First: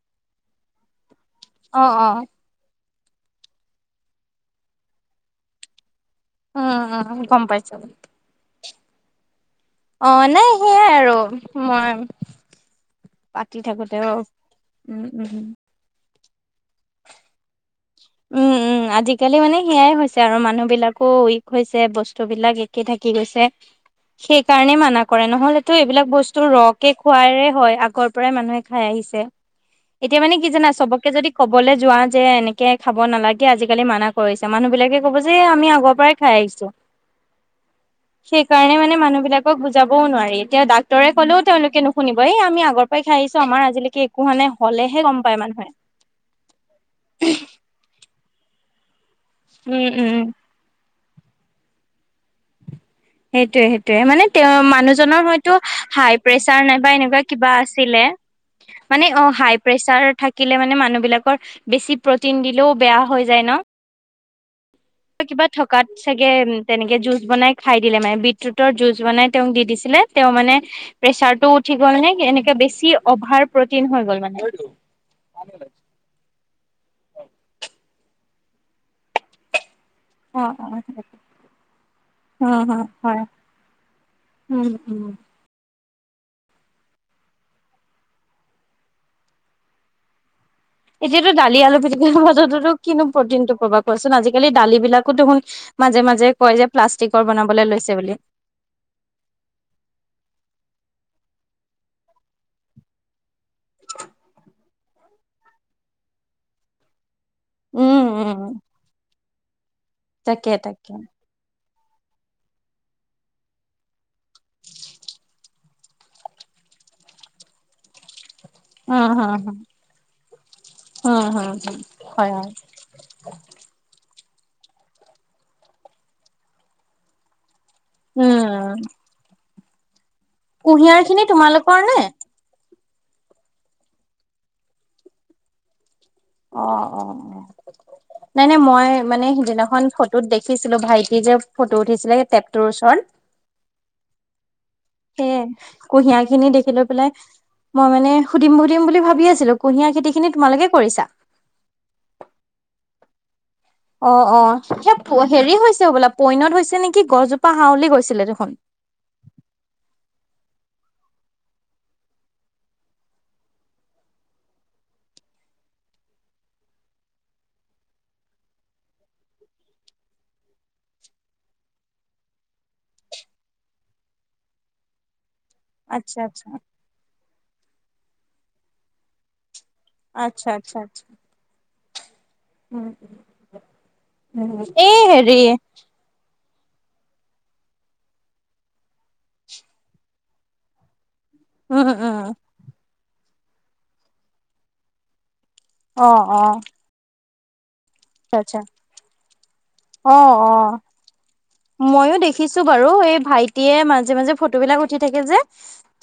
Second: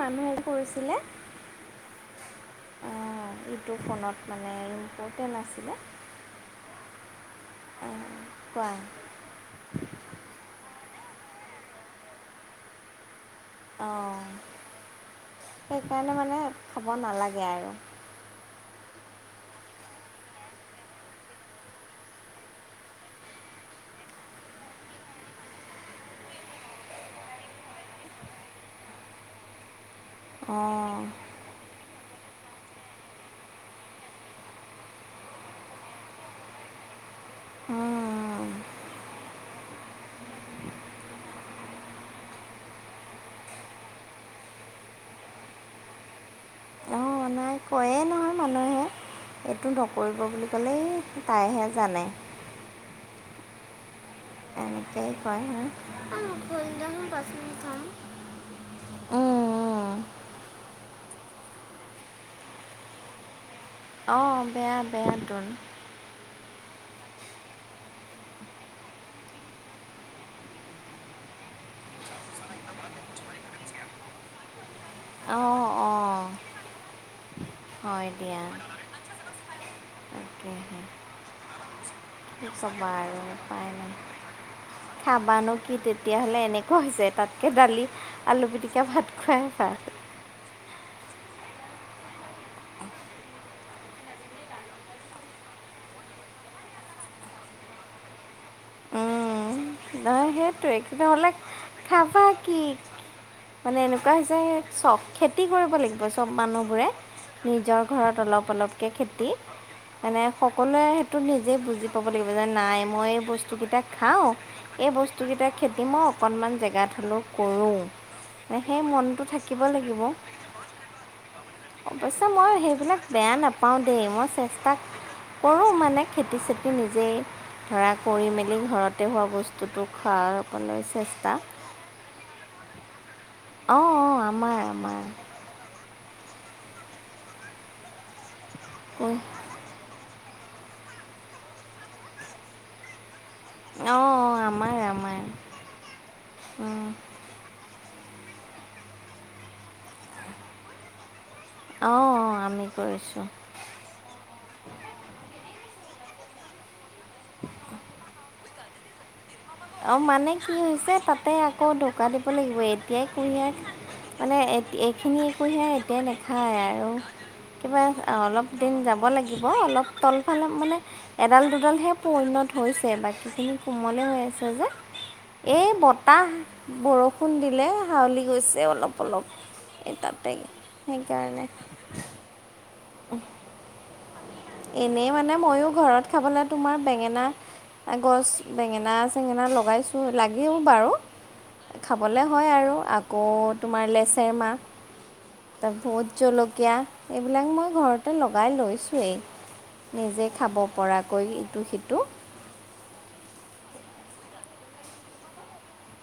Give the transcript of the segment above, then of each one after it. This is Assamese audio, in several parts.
মানুহে কৰিছিলে। অ', অ। অ' এইটো ফোনত মানে ইম্পৰ্টেণ্ট আছিলে। উম, উম গম পাইছো। অঁ, কোৱা? অ' নাই সেয়াই আৰু মই পাতি থাকোতেও অঁ উম-উম। সেইকাৰণে মানে খাব নালাগে আৰু। উম উম, আজিকালি মানে সেইয়াই হৈছে আৰু মানুহ বিলাকো উইক হৈছে বস্তু বিলাক একে থাকি গৈছে। সেই কাৰণে মানা কৰে নহলেতো এইবিলাক বস্তু ৰকে খুৱাইলে হয় আগৰ পৰাই মানুহে খাই আহিছে। [inaudible] এতিয়া মানে কি জানা অঁ চবকে যদি কবলৈ যোৱা যে এনে কে খাব নালাগে আজিকালি মানা কৰিছে মানুহ বিলাকে ক'ব যে আমি আগৰ পৰাই খাই আহিছোঁ। উম। সেইকাৰণে মানে মানুহ বিলাকক বুজাবও নোৱাৰি এতিয়া ডাক্তৰে ক'লেও তেওঁলোকে নুশুনিব এই আমি আগৰ তই খাই আহিছ আমাৰ আজিলৈকে একো হোৱা নাই হলেহে গম পায় মানুহে। অঁ নাই কয়ে নহয় মানুহে এইটো উম উম নকৰিব বুলি ক'লেই তাইহে জানে। সেটোয়ে- সেটোৱে মানে তেওঁ এনেকেই মানুহজনৰ কয় হয়তো হা হাই অঁ প্ৰেচাৰ ফুলদম নাইবা এনেকুৱা পচন্দ কিবা খাম আছিলে মানে উম, অ, হাই উম। প্ৰেচাৰ থাকিলে মানে মানুহবিলাকৰ বেছি প্ৰটিন দিলেও বেয়া হৈ যায় ন'? অ, বেয়া-বেয়া কিবা তোৰ। থকাত চাগে উম, তেনেকে জুচ বনাই খাই দিলে মানে বিটৰুটৰ জুচ বনাই তেওঁক দি দিছিলে তেওঁ মানে প্ৰেচাৰটো উঠি গ'ল নে এনেকে বেছি অভাৰ প্ৰটিন হৈ গল মানে অ', অ', হয় দিয়া। অ', তাকেহে অ', সেইটোৱে। কি ক'বা আৰু উপাই নাই উম, উম। খাবানো কি তেত তেতিয়াহ'লে এনেকুৱা হৈছে তাতকে দালি, আলু পিটিকা, ভাত খোৱাই ভাল। এতিয়াতো দালি, আলু পিটিকি খোৱাটোটো কিনো প্ৰটিনটো পাবা কোৱাচোন আজিকালি দালি বিলাকো দেখোন মাজে- মাজে কয় যে প্লাষ্টিকৰ বনাবলৈ লৈছে বুলি। নহয় সেইটোৱে [unintelligible] হ'লে খাবা কি মানে এনেকুৱা হৈছে চব খেতি কৰিব লাগিব চব মানুহবোৰে। নিজৰ উম, ঘৰত অলপ- উম, অলপকে খেতি মানে তাকে সকলোৱে তাকে। সেইটো নিজেই বুজি ক'ব লাগিব যে নাই মই এই বস্তুকেইটা খাওঁ এই বস্তুকেইটা খেতি মই অকণমান জেগাত হলোঁ কৰোঁ। এ সেই উম, মনটো হুম, হুম, থাকিব লাগিব উম, হুম, হুম, অৱশ্যে হয় হয়। মই সেইবিলাক বেয়া নাপাওঁ দেই মই চেষ্টা কৰোঁ মানে খেতি- চেতি নিজেই ধৰা কৰি মেলি উম, ঘৰতে হোৱা বস্তুটো খোৱাবলৈ চেষ্টা কৰনে অ', অ', আমাৰ- আমাৰ। অ', অ', অ', নাই- নাই মই অঁ মানে সিদিনাখন ফট টোত দেখিছিলোঁ ভাইটি যে ফটো উঠিছিলে সেই টেপটোৰ ওচৰত অ', অ', আমাৰ- আমাৰ। সেয়ে কুঁহিয়াৰ খিনি দেখি অঁ লৈ পেলাই মই মানে সুধিম -সুধিম বুলি ভাবি আছিলোঁ কুঁহিয়াৰ খেতি খিনি তোমালোকে কৰিছা। অ', অ', আমি কৰিছোঁ। অ', অ', সেই হেৰি হৈছে হবলা পইনত হৈছে নেকি গছজোপা হাউলি গৈছিলে দেখোন? অ, মানে কি হৈছে তাতে আকৌ দকা দিব লাগিব এতিয়াই কুহিয়াই মানে এত এইখিনি কুঁহিয়াৰ এতিয়া নেখায় আৰু। কিবা অলপ দিন যাব লাগিব অলপ তলফাল মানে এডাল, দুডালহে পইনত হৈছে বাকীখিনি কোমলে হৈ আছে। তই যে এই আচ্ছা বতাহ আচ্ছা বৰষ ষুণ দিলে হাওলি গৈছে অলপ -অলপ এই তাতে আচ্ছা আচ্ছা আচ্ছা সেইকাৰণে। [unintelligible] এই হেৰি খাবলে তোমাৰ বেঙেনা গছ বেঙেনা- চেঙেনা লগাইছোঁ লাগেও বাৰু। উম খাবলে উম হয় আৰু আকৌ তোমাৰ লেচেৰমাহ তে অ ভোট অ জলকীয়া এইবিলাক মই ঘৰতে লগাই আচ্ছা লৈছোঁৱেই। অ নিজে খাব পৰাকৈ ইটো -সিটো। উঠিছোঁ বাৰু এই ভাইটিয়ে মাজে -মাজে ফটো বিলাক উঠি থাকে যে।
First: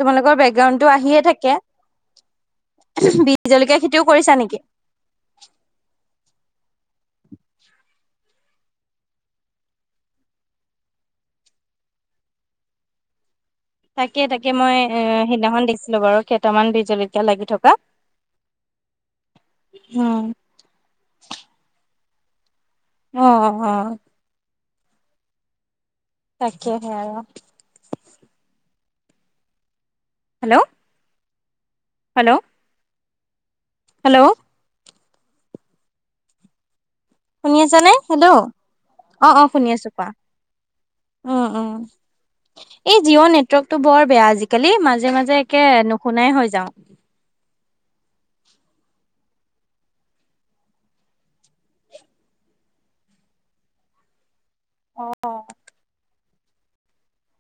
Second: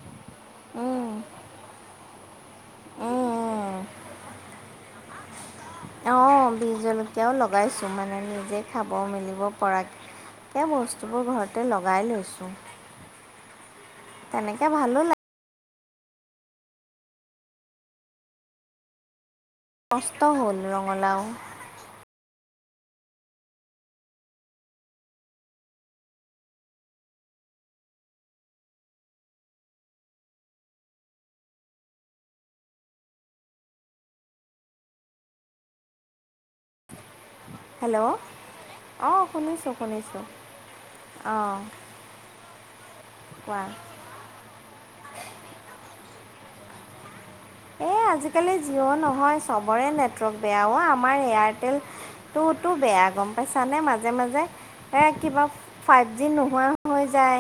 তোমালোকৰ বেকগ্ৰাউণ্ড টো উম, আহিয়ে থাকে উম, বিজ উম। জলকীয়া খেতিও কৰিছা নেকি? অহ, বিজ জলকীয়াও লগাইছোঁ মানে নিজে খাব মেলিব পৰাক এ বস্তুবোৰ ঘৰতে লগাই লৈছোঁ। তাকে- তাকে তেনেকৈ মই ভালো এ লাগে সেইদিনাখন দেখিছিলোঁ বাৰু কেইটামান বিজ জলকীয়া লাগি থকা। কষ্ট উম হ'ল, ৰঙালাও। অ', অ', অ', তাকেহে আৰু। হেল্ল', হেল্ল', হেল্ল', শুনি আছা নে, হেল্ল', অঁ অ', অ', শুনি শুনিছোঁ আছো কোৱা? শুনিছোঁ অঁ উম-উম এই কোৱা জিঅ'নেটৱৰ্কটো বৰ বেয়া আজি কালি মাজে-মাজে একে নুশুনাই হৈ যাও। এই আজিকালি জিঅ' নহয়, চবৰে নেটৱৰ্ক বেয়াও আমাৰ এয়াৰটেল তোৰতো বেয়া গম পাইছানে মাজে-মাজে এ কিবা ফা যি নোহোৱা হৈ যায়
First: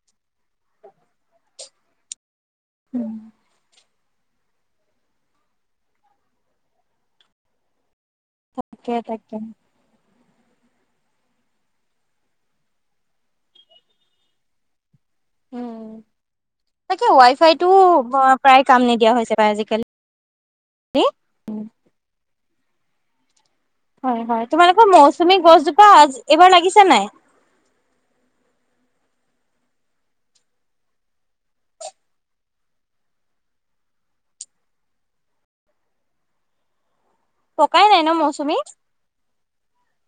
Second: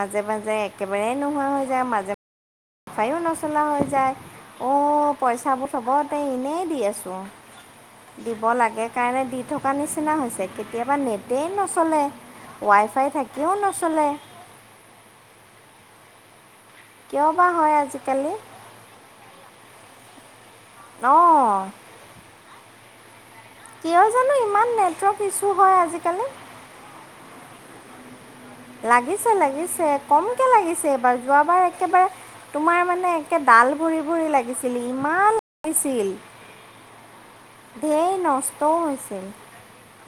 মাজে-মাজে একেবাৰে নোহোৱা হৈ যায় মাজে উম চফায়ো নচলা হৈ যায় অ, পইচাবোৰ চবতে এনেই দি আছো। দিব লাগে তাকে কাৰণে, তাকে দি থকাৰ নিচিনা হৈছে। কেতিয়াবা নেটেই নচলে, ৱাইফাই থাকিও নচলে। উম তাকে কিয় বা ৱাইফাইতটো হয় আজিকালি প্ৰায় কাম নিদিয়া হৈছে বা আজিকালি অ', কিয় জানো হয়-হয় ইমান তোমালোকৰ নেটৱৰ্ক মৌচুমী ইছ্যু হয় গছজোপা আজিকালি এইবাৰ লাগিছে নাই। লাগিছে-লাগিছে কমকৈ লাগিছে এইবাৰ যোৱাবাৰ একেবাৰে তোমাৰ মানে একে ডাল ভৰি-ভৰি লাগিছিল ইমান লাগিছিল। পকাই নাই ন ধেৰ মৌচুমী নষ্টও হৈছিল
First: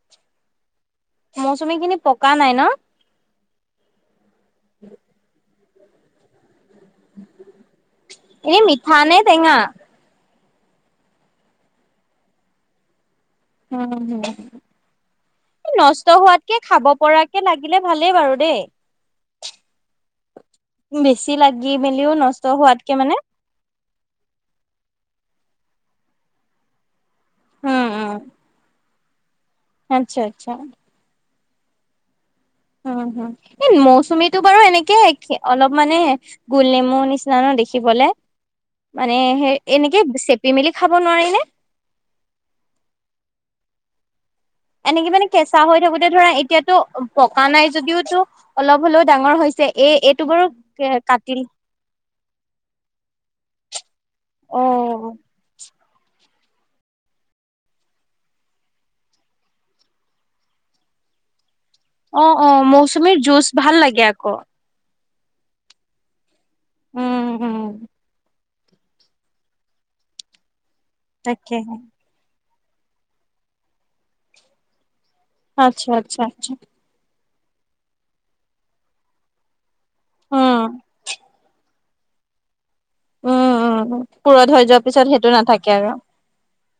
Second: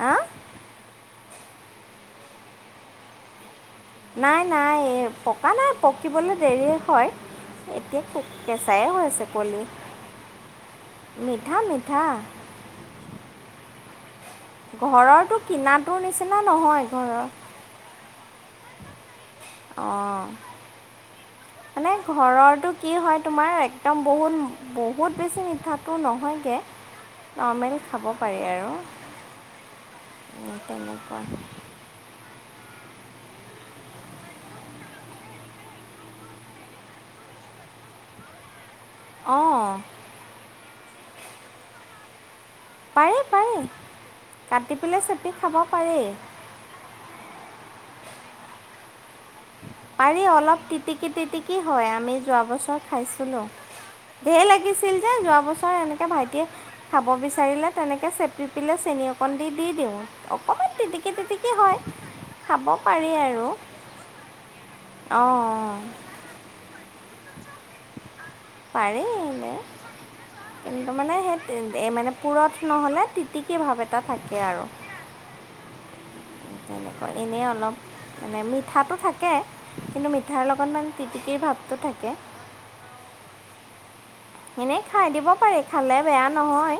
হ? মৌচুমী খিনি পকা নাই ন? নাই-নাই পকা নাই পকিবলৈ দেৰি হয়, এতিয়া খুব এনে কেঁচাই মিঠা নে আছে টেঙা পলি। মিঠা-মিঠা। হুম, ঘৰৰটো কিনাটোৰ নষ্ট নিচিনা হোৱাতকে, নহয় খাব পৰাকে লাগিলে ভালেই বাৰু দেই। অ', বেছি লাগিল। মানে ঘৰটো কি হয় তোমাৰ একদম বহুত-বহুত বেছি মিঠাটো নহয়গে। নৰ্মেল উম উম খাব পাৰি আৰু আচ্ছা আচ্ছা অ, তেনেকুৱা। উম, হুম, এ মৌচুমীটো বাৰু এনেকে অলপ মানে গোল নেমু নিচিনা ন দেখিবলে। মানে সেই অঁ এনেকে চেপি মেলি খাব নোৱাৰি নে? পাৰে-পাৰে। এনেকে মানে কেঁচা হৈ থাকোতে ধৰা এতিয়াতো পকা নাই যদিওটো অলপ হলেও ডাঙৰ হৈছে। এই এইটো পাৰি বাৰু অলপ কাটিল টিটিকি-টিটিকি হয় আমি যোৱা বছৰ খাইছিলো। ঢেৰ লাগিছিল যে অ', যোৱা বছৰ এনেকে ভাইটিয়ে খাব বিচাৰিলে তেনেকৈ চেপি পেলাই চেনি অকণ দি-দি দিওঁ অকণমান তিটিকি-তিটিকি হয়। অ', অ', খাব পাৰি মৌচুমীৰ জুচ ভাল লাগে আকৌ। অ', অ', উম-উম। পাৰি এনে কিন্তু মানে তাকে সেই এই মানে পুৰঠ নহ'লে তিতিকী ভাৱ এটা থাকে আৰু। আচ্ছা-আচ্ছা-আচ্ছা। তেনেকৈ এনেই অলপ মানে মিঠাটো থাকে থাকে কিন্তু মিঠাৰ উম, লগত মানে তিতিকি ভাৱটো থাকে। উম, অ', এনেই খাই দিব পাৰে, খালে বেয়া নহয়।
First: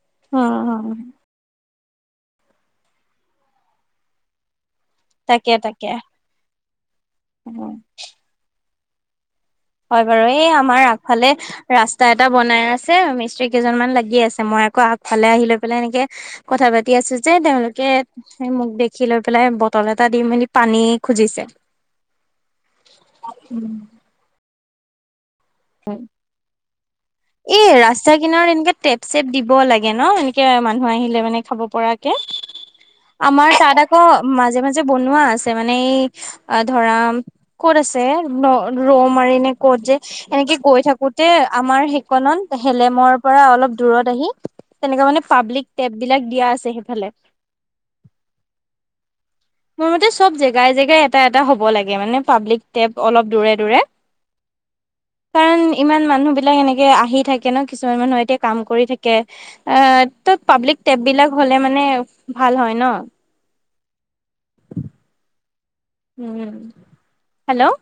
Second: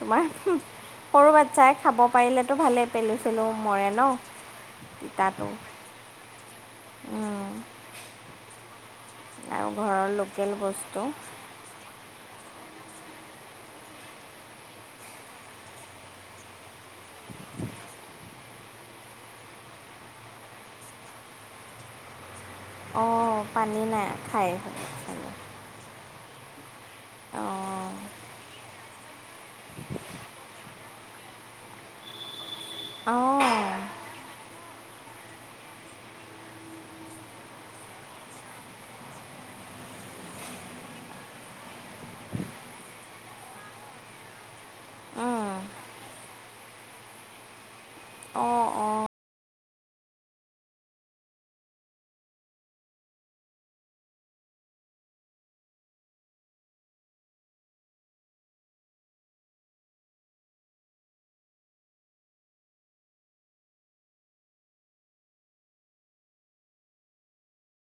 তোমাৰ উম, উম, সৰু বাচ্ছাই খাব পাৰিলেতো ভালেই, পেলু-চেলু মৰে ন। তিতাটো তাকে-তাকে উম'। আৰু হয় ঘৰৰ বাৰু। এই লোকেল আমাৰ বস্তু আগফালে ৰাস্তা এটা বনাই আছে, মিস্ত্ৰী কেইজনমান লাগি আছে। মই আকৌ আগফালে আহি লৈ পেলাই এনেকে কথা পাতি আছোঁ যে, তেওঁলোকে মোক দেখি দেখি লৈ পেলাই বটল এটা দি মেলি পানী খুজিছে। অ, পানী নাই খায় এইফালে। হয়। এই অঁ ৰাস্তা কিনাৰ এনেকে টেপ-চেপ দিব লাগে ন, এনেকে মানুহ আহি আহিলে মানে খাব পৰাকে। অঁ আমাৰ তাত আকৌ অ, মাজে-মাজে বনোৱা আছে মানে এই অ, ধৰা ক'ত আছে? ৰ ৰৌ মাৰি নে ক'ত যে? এনেকে গৈ থাকোতে আমাৰ সেইকনত, হেলেমৰ পৰা অলপ দূৰত আহি তেনেকা মানে উম, পাব্লিক টেপ বিলাক দিয়া আছে সেইফালে। অ-অ। মোৰ মতে চব জেগাই-জেগাই, এটা-এটা হ'ব লাগে মানে পাব্লিক টেপ অলপ দূৰে-দূৰে। কাৰণ ইমান মানুহ বিলাক এনেকে আহি থাকে ন, কিছুমান মানুহ এতিয়া কাম কৰি থাকে। অ, ত পাব্লিক টেপ বিলাক হ'লে মানে ভাল হয় ন? [inaudible] উম' হেল্ল'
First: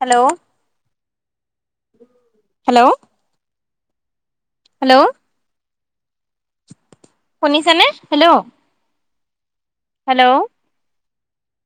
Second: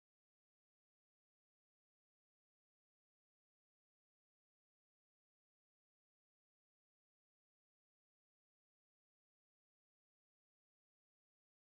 হেল্ল' হেল্ল' হেল্ল' শুনিছা নে? Hello hello